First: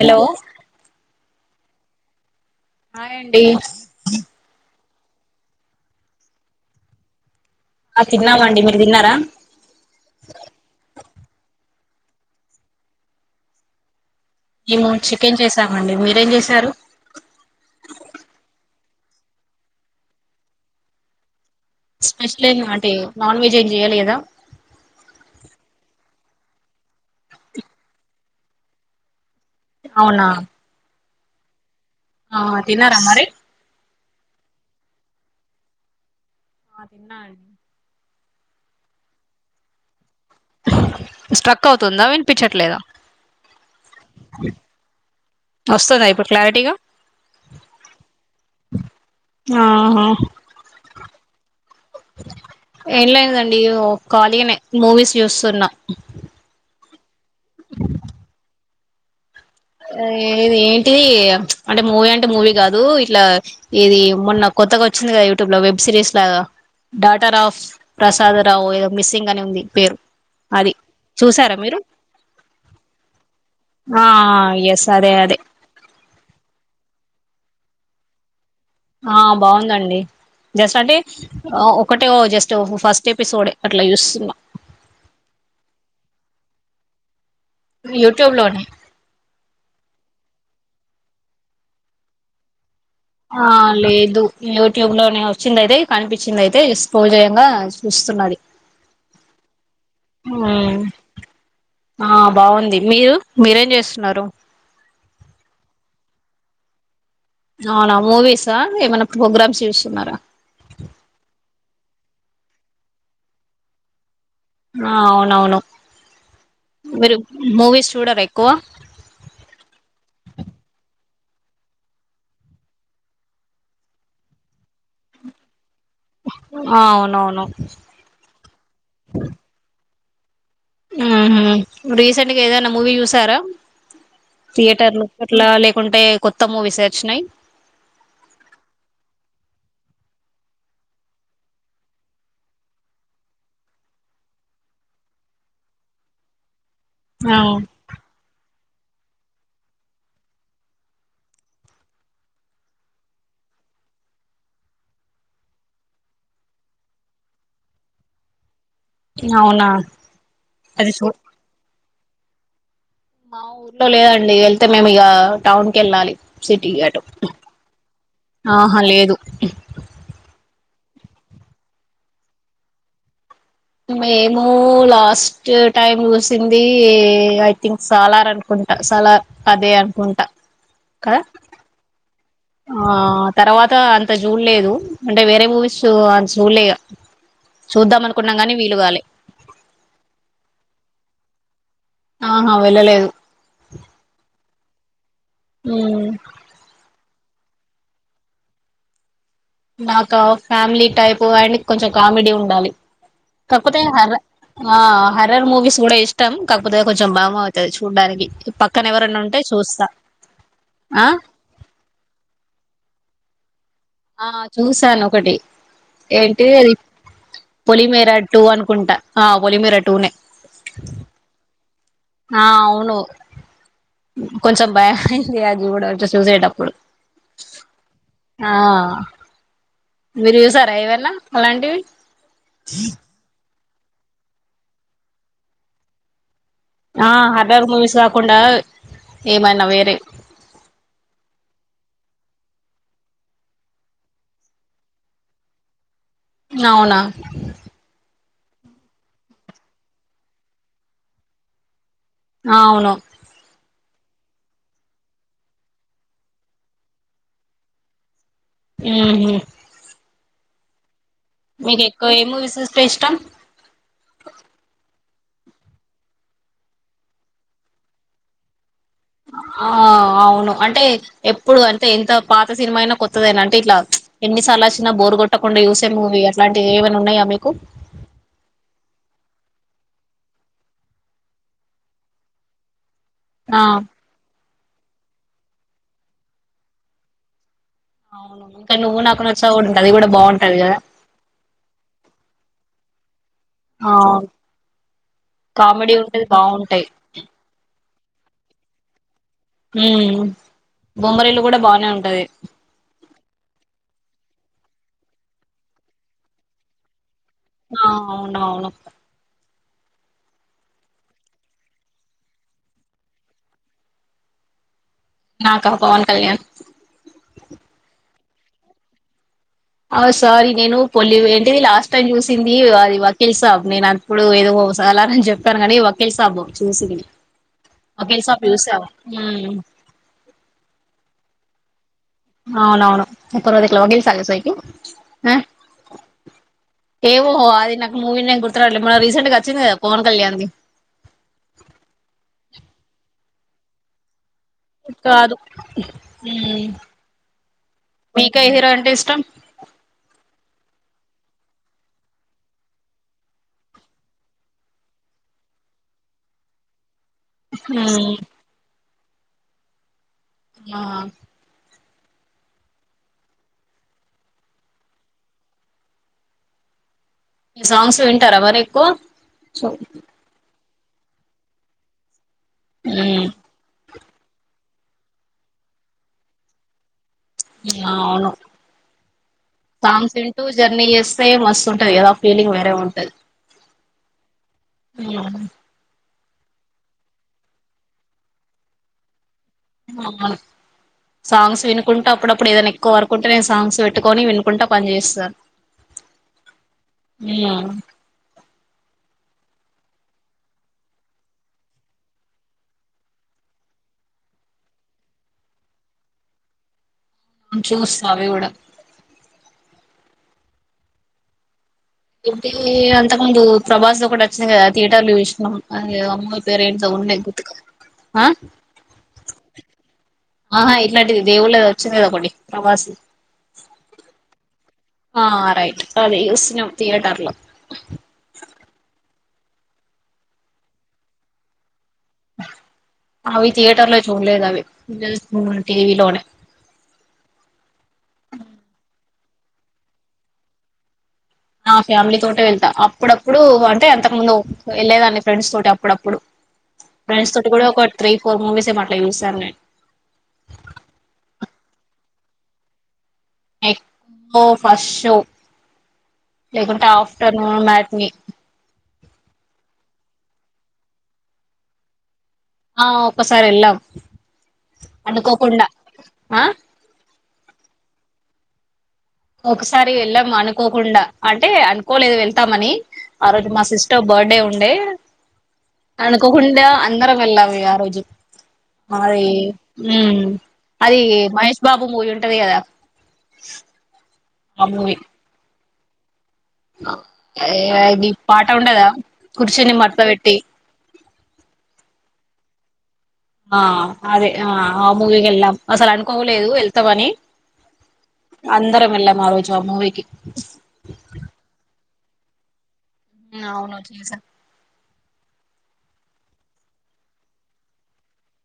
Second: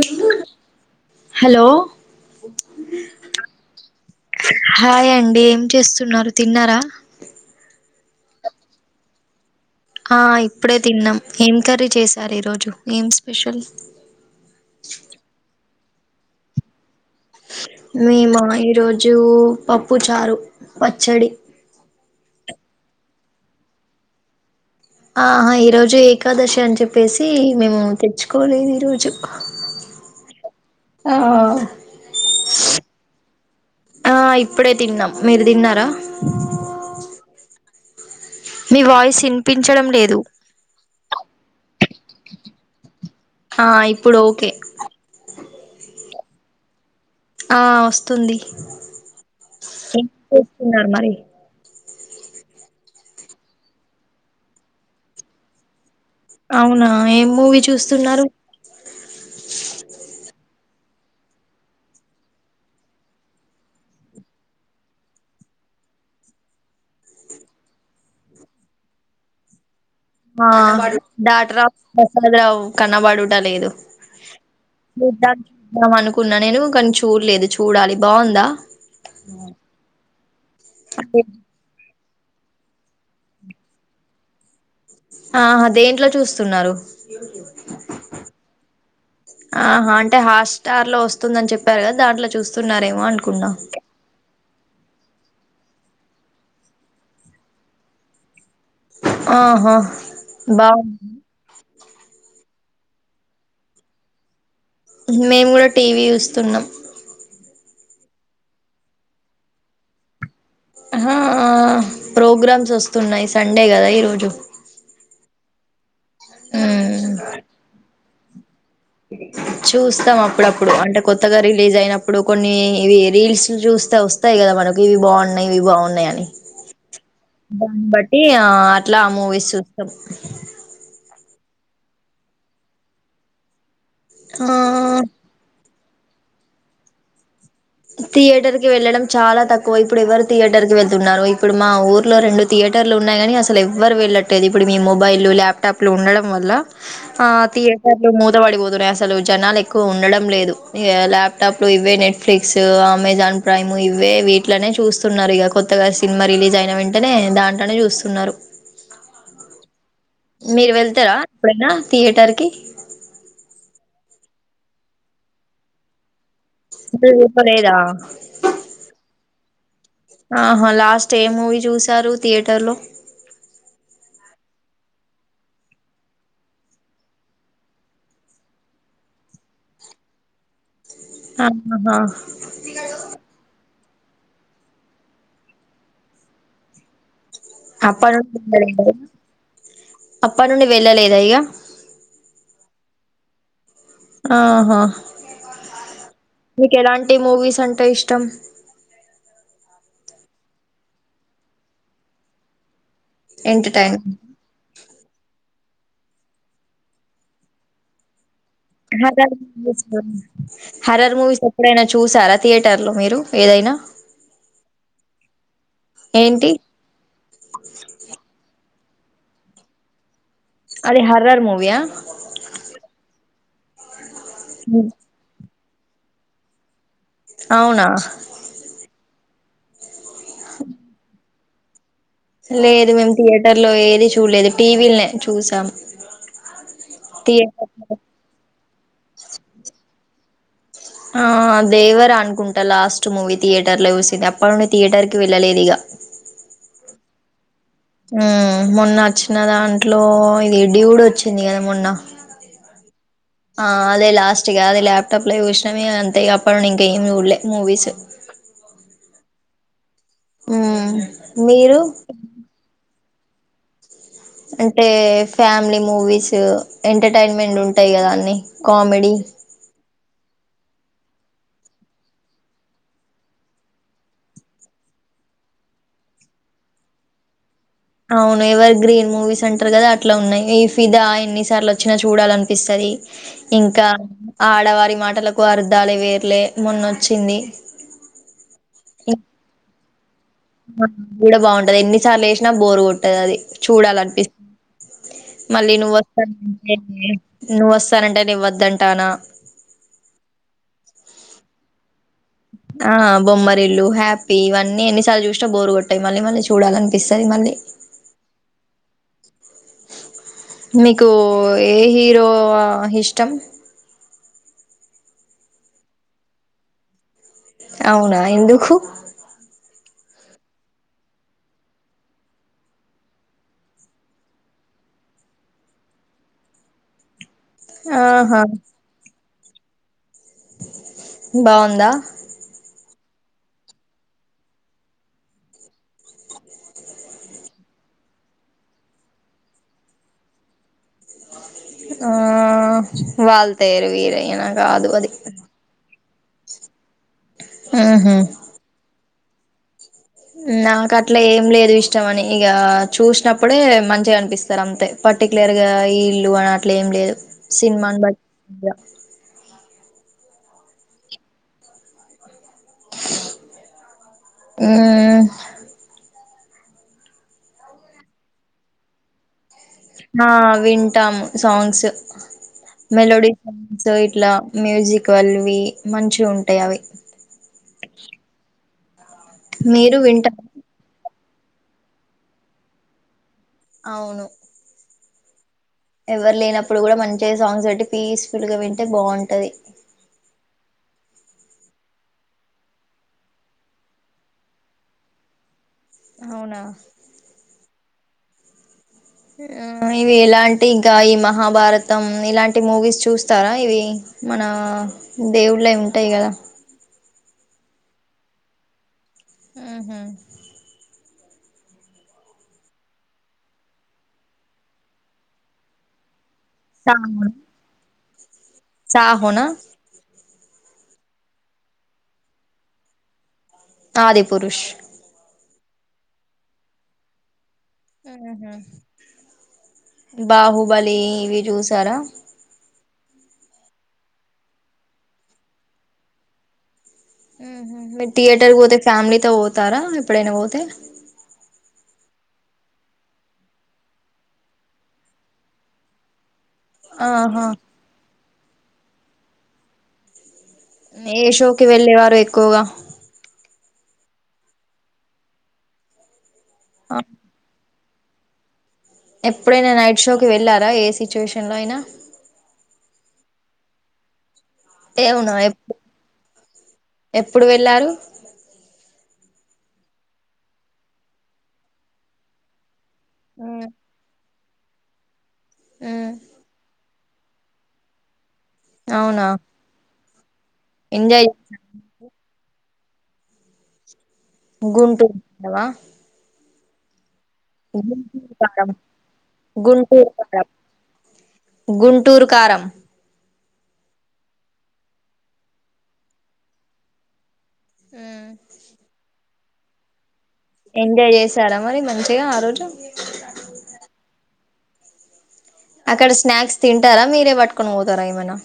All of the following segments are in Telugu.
హలో హలో అాండి హాయ్ అండి ఏం చేస్తున్నారు తిన్నారా ఆ తిన్నామండి మీరు తిన్నారా ఆ ఇప్పుడే తిన్నాం ఏం కర్రీ చేశారు ఈరోజు ఏం స్పెషల్ అవుండి మీరేం చేశారు మే మా ఈరోజు పప్పు చారు పచ్చడి స్పెషల్ ఏ అంటే నాన్ వెజ్ ఏం చెయాలి కదా ఆహా ఈ రోజు ఏకాదశి అని చెప్పేసి మేము తెచ్చుకోలేదు ఈ రోజు అవునా ఆ ఆ తన్నార మరి ఆ ఇప్పుడే తిన్నాం మీరు తిన్నారా ఆ తిన్నా అండి మీ వాయిస్ వినిపించడం లేదు స్ట్రక్ అవుతుందా వినిపించట్లేదా ఆ ఇప్పుడు ఓకే వస్తుందా ఇప్పుడు క్లారిటీగా ఆ వస్తుంది ఎ ఆహా చస్తున్నారు మరి ఏం లేనదండి ఖాళీగానే మూవీస్ చూస్తున్నా అవునా ఏం మూవీ చూస్తున్నారు ఇది ఏంటి అంటే మూవీ అంటే మూవీ కాదు ఇట్లా ఇది మొన్న కొత్తగా వచ్చింది కదా ఇ యూట్యూబ్ లో వెబ్ సిరీస్ లాగా డాటర్ ఆఫ్ ప్రసాద రావు ఏదో మిస్సింగ్ అని ఉంది పేరు అది ఆ చూసారా డాటరాఫ్ మీరు ప్రసాద రావు కనబడుట లేదు ఆ ఎస్ అదే చూద్దా అదే చూద్దాం అనుకున్నా నేను కానీ చూడలేదు చూడాలి బాగుందా ఆ బావుందండి జస్ట్ అంటే ఒకటే ఓ జస్ట్ ఫస్ట్ ఎపిసోడే అట్లా చూస్తున్నా ఆహ దేంట్లో చూస్తున్నారు యూట్యూబ్ లోనే ఆహా అంటే హాస్ స్టార్ లో వస్తుందని చెప్పారు కదా దాంట్లో చూస్తు ఆ లేదు యూట్యూబ్ లోనే వచ్చిందైతే కనిపించింది అయితే స్క్రోల్ చేయంగా చూస్తున్నది ఆహా హ్మ్ బాగుంది ఆ బావుంది మీరు మీరేం చేస్తున్నారు మేము గూడా టీవీ జూస్తున్నాం అవునా మూవీసా ఏమైనా ప్రోగ్రామ్స్ చూస్తున్నారా ఆహా ప్రోగ్రామ్స్ వస్తున్నాయి సండే గదా ఈరోజు ఆ అవునవును మ్మ్ మీరు మూవీస్ చూడర ఎక్కువ చూస్తాం అప్పుడప్పుడు అంటే కొత్తగా రిలీజ్ అయినప్పుడు కొన్ని ఇవి రీల్స్ చూస్ వస్త వస్తాయి గద మనకి ఇవి బాగున్నాయి ఇవి బాగు ఉన్నయని ఆ అవునవును దాన్ని బట్టి ఆ అట్లా మూవీస్ చూస్తున్నాం ఉమ్ హు రీసెంట్గా ఏదన్నా మూవీ జూసారా ఆ థియేటర్లు అట్లా లేకుంటే కొత్త మూవీస్ వచ్చినయి థియేటర్ కి వెళ్ళడం చాలా తక్కువ ఇప్పుడు ఎవరు థియేటర్ కి వెళ్తున్నారు ఇప్పుడు మా ఊర్లో రెండు థియేట టర్లు ఉన్నాయి కానీ అసలు ఎవ్వరు వెళ్ళట్టలేదు ఇప్పుడు మీ మొబైలు ల్యాప్టాప్లు ఉండడం వల్ల ఆ థియేటర్లు మూతబడిపోతు అసలు జనాలు ఎక్కువ ఉండడం లేదుఇగ ల్యాప్టాప్లు ఇవ్వే నెట్ నెట్ఫ్లిక్స్ అమెజాన్ ప్రైమ్ ఇవే వీటిలనే చూస్తున్నారు ఇక కొత్తగా సినిమా రిలీజ్ అయిన వెంటనే దాంట్లనే జూస్తున్నరు అవునా మీరు అది చూ వెళ్తరా ఎప్పుడైనా థియేటర్ కి మా ఊర్లో లేదండి యెళ్తే మేము ఇగ టౌన్ కి యెళ్ళాలి సిటిగటు లేదా ఆహా లేదు ఆహా లాస్ట్ ఏ మూవీ జూసారు థియేటర్ లో మేము లాస్ట్ టైమ్ చూసింది ఐ థింక్ సాలార్ అనుకుంట సాలార్ అదే అనుకుంటా కదా ఆహా హా ఆ తర్వాత అంత జూడలేదు అంటే వేరే మూవీస్ చూడలే ఇగా అప్ప నుండి వెళ్ళలేదు అప్పడా నుండి వెళ్ళలేద ఇగా ఆహా వెళ్ళలేదు ఆహ ఆ ఏ మూవీస్ అంటే ఇష్టం నాకా ఫ్యామిలీ టైప్ అండ్ కొంచెం కామెడీ ఉండాలి కాకపోతే ఎంటర్టైన్ హర్ర హర్రర్ మూవీస్ కూడా ఇష్టం కాకపోతే కొంచెం బామ అయితది చూడడానికి హార్రర్ మూవీస్ ఆ హర్రర్ మూవీస్ ఎప్పుడైనా చూసారా థియేటర్ లో మీరు ఏదైనా ఆ చూసాను ఒకటి ఏంటి అది పొలిమేర టు అనుకు కుంట ఆ పోలిమేరటూనే అది హర్రర్ మూవీయా ఆ అవును కొంచెం భయమైంది అది గూడా చూసేటప్పుడు అవునా ఆ మీరు జూసార ఏవైనా అలాంటివి లేదు మేము థియేటర్ లో ఏది చూడలేదు టీవీల్నే చూసాం ఆ హార్రర్ థియేటర్ మూవీస్ కాకుండా ఏమైనా వేరే ఆ దేవర అనుకుంటా లాస్ట్ మూవీ థియేటర్ లో చూసింది అప్పడ నుండి థియేటర్ కి వెళ్ళలేదిగా అవునా ఉమ్ మొన్న వచ్చిన దాంట్లో ఇది డ్యూడ్ వచ్చింది గదా మొన్న ఆ అవును ఆ అదే లాస్ట్ ఇగా అదే ల్యాప్టాప్ లో జూసిన ఇగ అంతే అప్పుడు ఇంక ఏం జూడలే మూవీస్ ఉమ్ హు హ్మ్మ్ మీకు ఎక్కువ ఏ మూవీ చూస్తే ఇష్టం అంటే ఫ్యామిలీ మూవీస్ ఎంటర్టైన్మెంట్ ఉంటాయి కదా అన్నిీ ఆ అవును అంటే ఎప్పుడు అంటే ఎంత పాత సినిమా అయినా కొత్తదైనా అంటే ఇట్లా ఎన్నిసార్లు వచ్చినా బోరుగొట్ట యూసే మూవీ అట్లాంటివి ఏమైనా ఉన్నాయా మీకు అవును ఎవరు గ్రీన్ మూవీస్ అంటారు కదా అట్లా ఉన్నాయి ఈ ఫిదా ఎన్నిసార్లు వచ్చినా చూడాల అనిపిస్తుంది ఆ ఇంకా ఆడవారి మాటలకు అర్ధాలుే వేర్లే మొన్నొచ్చింది అవును ఇంకా నువ్వు నాకు నచ్చావుంది అది కూడా బాగుంటుంది గూడా బాగుంటది ఎన్నిసార్లు యెసినా బోరుగొట్టదది ఆ చూడాల అనిపి మళ్ళీ కామెడీ నువ్వ ఉంటది వస్తానంటే బాగుంటాయి నువ్వ వస్తానంటే నేనొద్దంటానా ఉ బొమ్మరీల్లు కూడా బాగానే ఉంటది ఆ బొమ్మరిల్లు హ్యాపీ ఇవన్నీ ఎన్నిసార్లు చూసినా బోరు కొట్టాయి మళ్ళీ మళ్ళీ చూడాల అనిపిస్తుంది ఆ అవును అవును మీకు ఏ హీరో ఇష్టం నాకా పవన్ కళ్యాణ్ అవునా ఎందుకు ఆ సారీ నేను పొలి ఏంటిది లాస్ట్ టైమ్ చూసింది వకీల్ సాబ్ నేను అప్పుడు ఏదో చాల అని చెప్పాను కానీ వకీల్ సాబు చూసింది వకీల్ ఆహా సాబ్ చూశా నేను బాగుందా అవునవును పర్వదకిలా వగిల్ సాల సయికి ఆ [unintelligible] ఏ ోహో అది నాకు మూవీ నేమ్ గుర్తున్నాట్లే మన రీసెంట్ గా వచ్చింది కదా పవన్ కళ్యాణ్ి ఆ వాల్తేరు వీరయ్య కాదు ఉహు మీకే హీరో అంటే ఇష్టం నాకు అట్లా ఏం లేదు ఇష్టం అని ఇక చూసినప్పుడే మంచిగా అనిపిస్తారు అంతే పర్టికులర్ గా ఇల్లు అని అట్లే ఏం లేదు సినిమాని మ్మ్. బట్టి ఆ ఆ మీ సాంగ్స్ వింటారా మరి ఎక్కువ ఆ వింటాము సాంగ్స్ మ్మ్. మెలోడీ సాంగ్స్ సో ఇట్లా మ్యూజిక్ వాళవి మంచి ఉంటాయి అవి అవును మీరు సాంగ్స్ వింటారా వింటూ జర్నీ చేస్తే మస్తు ఉంటది కదా ఫీలింగ్ వేరే ఉంటంది అవును ఆ ఎవరు లేనప్పుడు కూడా మంచిగా సాంగ్స్ బట్టి పీస్ఫుల్ గా వింటే బాగుంటది ఆ సాంగ్స్ వినుకుంటూ అప్పుడప్పుడు ఏదైనా ఎక్కువ వర్క్ ఉంటే నేను సాంగ్స్ పెట్టుకొని వినుకుంటా పని చేేస్తాను అవునా అ ఇవి ఎలాంటి గా ఈ మహాభారతం ఇలాంటి మూవీస్ చూస్తారా ఇవి మన దేవుళ్ళై ఉంటాయి కదా చూస్తా అవి కూడా ఆహా ఇతే అంతకు ముందు ప్రభాస్ లో ఒకటి వచ్చిందియి కదా థియేటర్లు చూసాం అమ్మ పేరు ఏంటో ఉంది గుర్తుకు ఆ సాహో నా ఆహా ఇట్లాంటిది దేవుళ్ళ వచ్చింది కద ఒక్కటి ప్రభాస్ ది ఆది పురుష ఆ రైట్ అదే చూసిన తియేటర్లో ఉ హ్మ్ హ్మ్ బాహుబలి ఇవి చూసారా అవి థియేటర్ లో చూడలేదు అవి జస్ట్ టీవీలోనే మీరు థియేటర్ పోతే ఫ్యామిలీతో పోతారా ఎప్పుడైనా పోతే నా ఫ్యామిలీ తోటే వెళ్తా అప్పుడప్పుడు అంటే అంతకు ముందు వెళ్ళేదాన్ని ఫ్రెండ్స్ తోటి అప్పుడప్పుడు ఫ్రెండ్స్ ఆహా తోటి కూడా ఒక త్రీ ఫోర్ మూవీస్ ఏమో అట్లా చూసాను నేను ఏ షోకి వెళ్ళే వారు ఎక్కువగా ఎక్కువ ఫస్ట్ షో లేకుంటే ఆ ఆఫ్టర్నూన్ మ్యాట్ నీ ఎప్పుడైనా నైట్ షోకి వెళ్ళారా ఏ సిచ్యువేషన్లో అయినా ఆ ఒక్కసారి వెళ్ళాం అవునా అనుకోకుండా ఎప్పు ఆ ఎప్పుడు వెళ్ళారు ఒకసారి ఎళ్ళాం అనుకోకుండా అంటే అనుకోలేదు వెళ్తామని ఆ రోజు మా ఉమ్ సిస్టర్ బర్డే ఉండే ఉమ్ అనుకోకుండా అందరం వెళ్ళాం ఇగ ఆ రోజు మరి అవునా ఊమ్ అది ఎంజాయ్ మహేష్ బాబు మూవీ ఉంటది గదా గుంటూ [inaudible] అది గుంటూరు పాట కారం ఉండదా కూర్చీని మడ్త పెట్టి గుంటూరుకారం ఆ అదే ఆ ఆ మూవీకెళ్ళాం అసలు అనుకోలేదు వెళ్తామని ఉమ్ అందరం వెళ్ళాం ఆ రోజు ఆ మూవీకి టే ఆ రోజు ఊ అవును చూసా అక్కడ స్నాక్స్ తింటారా మీరే పట్టుకొని పోతారా ఏమైనా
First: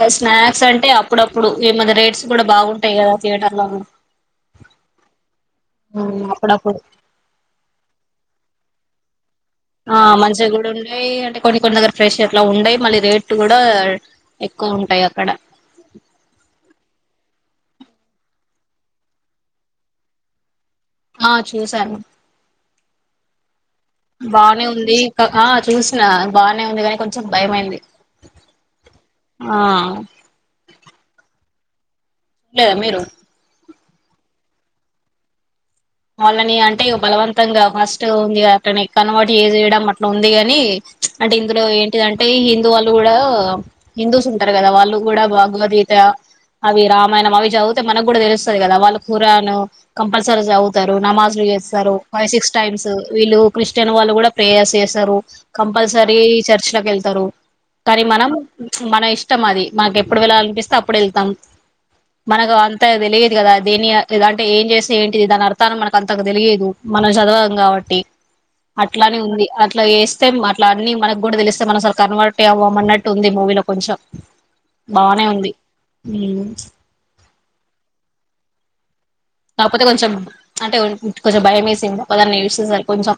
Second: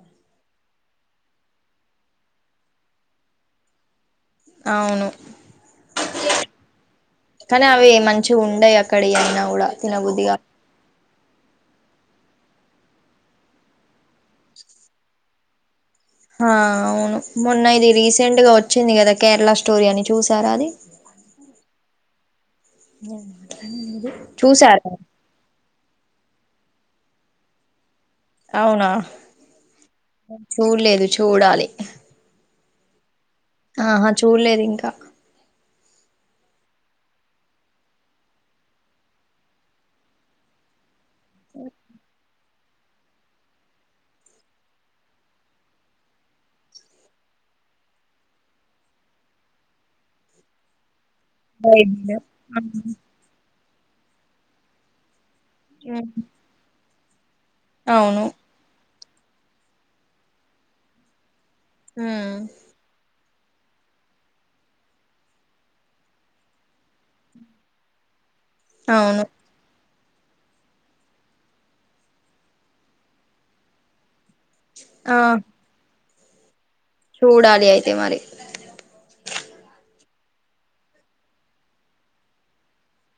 గ స్నాక్స్ అంటే అప్పుడప్పుడు ఈమధ్య రేట్స్ కూడా బాగుంటాయి కదా థియేటర్ లోను అవును అవును అప్పుడప్పుడు చు ఉండయి అక్కడ ఇయన్నూ ఆ మంచిగా గూడ ఉండయి అంటే కొన్ని కొన్ని దగ్గర ఫ్రెష్ అట్లా ఉండయి మళ్ళీ రేట్ కూడా ఎక్కువ ఉంటాయి అక్కడ హా అవును మొన్న ఇది రీసెంట్ గా వచ్చింది కదా కేరళ స్టోరీ అని చూసారా అది ఆ చూసాను బానే చూసారా ఉంది క ఆ చూస్ నా బానే ఉంది గానీ కొంచెం భయమైంది అవునా ఆ [inaudible] చూడలేదు చూడాలి లేదా మీరు ఆహా చూడలేదు ఇంకా వాళ్ళని అంటే బలవంతంగా ఫస్ట్ ఉంది అట్ని ఎ కనవాటి ఏ చేయడం అట్లా ఉంది ని అంటే ఇందులో ఏంటిదంటే హిందూ వాళ్ళు కూడా హిందూస్ ఉంటారు కదా వాళ్ళు కూడా భాగవద్ అవి రామాయణం అవి చదివితే మనకు కూడా తెలుస్తుంది కదా వాళ్ళ కూరను కంపల్సరీ చదువు నమాజులు చేస్తారు బైబిల్ ఫై సిక్స్ టైమ్స్ వీళ్ళు క్రిస్టియన్ వాళ్ళు కూడా ప్రేయర్స్ చేస్తారు ఉమ్. కంపల్సరీ చర్చ లోకి వెళ్తారు కానీ అవును మనం మన ఇష్టం అది మనకి ఎప్పుడు వెళ్ళాల అనిపిస్తే అప్పుడు వెళ్తాం ఉమ్. మనకు అంతా తెలియ కదా దేని లేదంటే ఏం చేస్తే ఏంటిది దాని అర్థం మనకు అంతకు తెలియదు మనం చదవం కాబట్టి అట్లానే అవును ఉంది అట్లా వ అట్లా అన్ని మనకు కూడా తెలిస్తే మనం అసలు కన్వర్ట్ అవ్వమ అన్నట్టు ఉంది మూవీలో కొంచెం ఆ బానే ఉంది చూడాలి అయితే మరి కాకపోతే కొంచెం అంటే కొంచెం భయం వేసిందిపోదాన్ని సేసారు కొంచెం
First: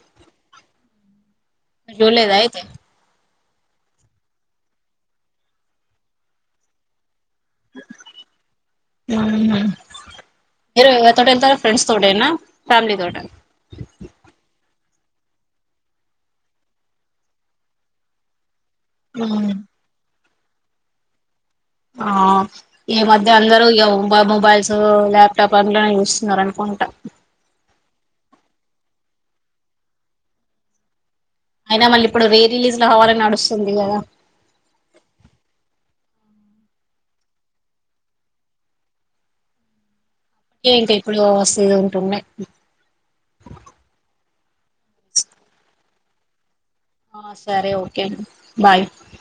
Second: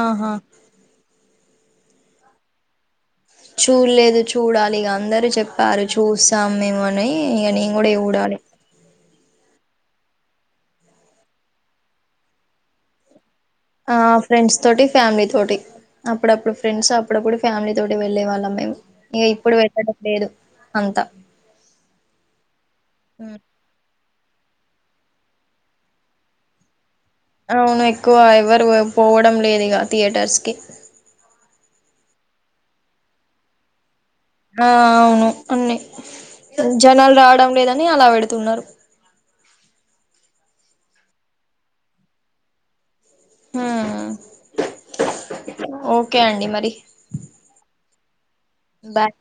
ఆహా మీరు చూడలేదా అయితే చూడలేదు చూడాలి ఇక అందరుూ చెప్పారు చూస్తాం మేము అని ఈ ఇగ నెంగూడేవుడాలి మీరు ఎవరి తోటి వెళ్తారు ఫ్రెండ్స్ తోటేనా ఫ్యామిలీ తోటా? ఆ ఫ్రెండ్స్ తోటి ఫ్యామిలీ తోటి. అప్పుడప్పుడు ఫ్రెండ్స్ అప్పుడప్పుడు ఫ్యామిలీ తోటి వెళ్లేే వాళ్ళం మేము. ఇగ ఇప్పుడు వెళ్ళడం లేదు అంతా ఆ ఈ మధ్య హ్మ్ అందరు ఇగ ఊ గ మొబైల్స్ ల్యాప్టాప్ అందులోనే చూస్తున్నారు అనుకుంట. అవును ఎక్కువ ఎవరు వ పోవడం లేదుగా థియేటర్స్ కి. అయినా మళ్ళీ ఇప్పుడు రీ రిలీజ్ లో అవ్వాలని నడుస్తుంది గదా. ఆ అవును అన్ని ఉ జనాలు రావడం లేదని అలా పెడుతున్నారు. ఏంటి ఎప్పుడు [unintelligible] టున్నాయి. హా ఓకే అండి మరి ఆ సరే ఓకే అన్ బాయ్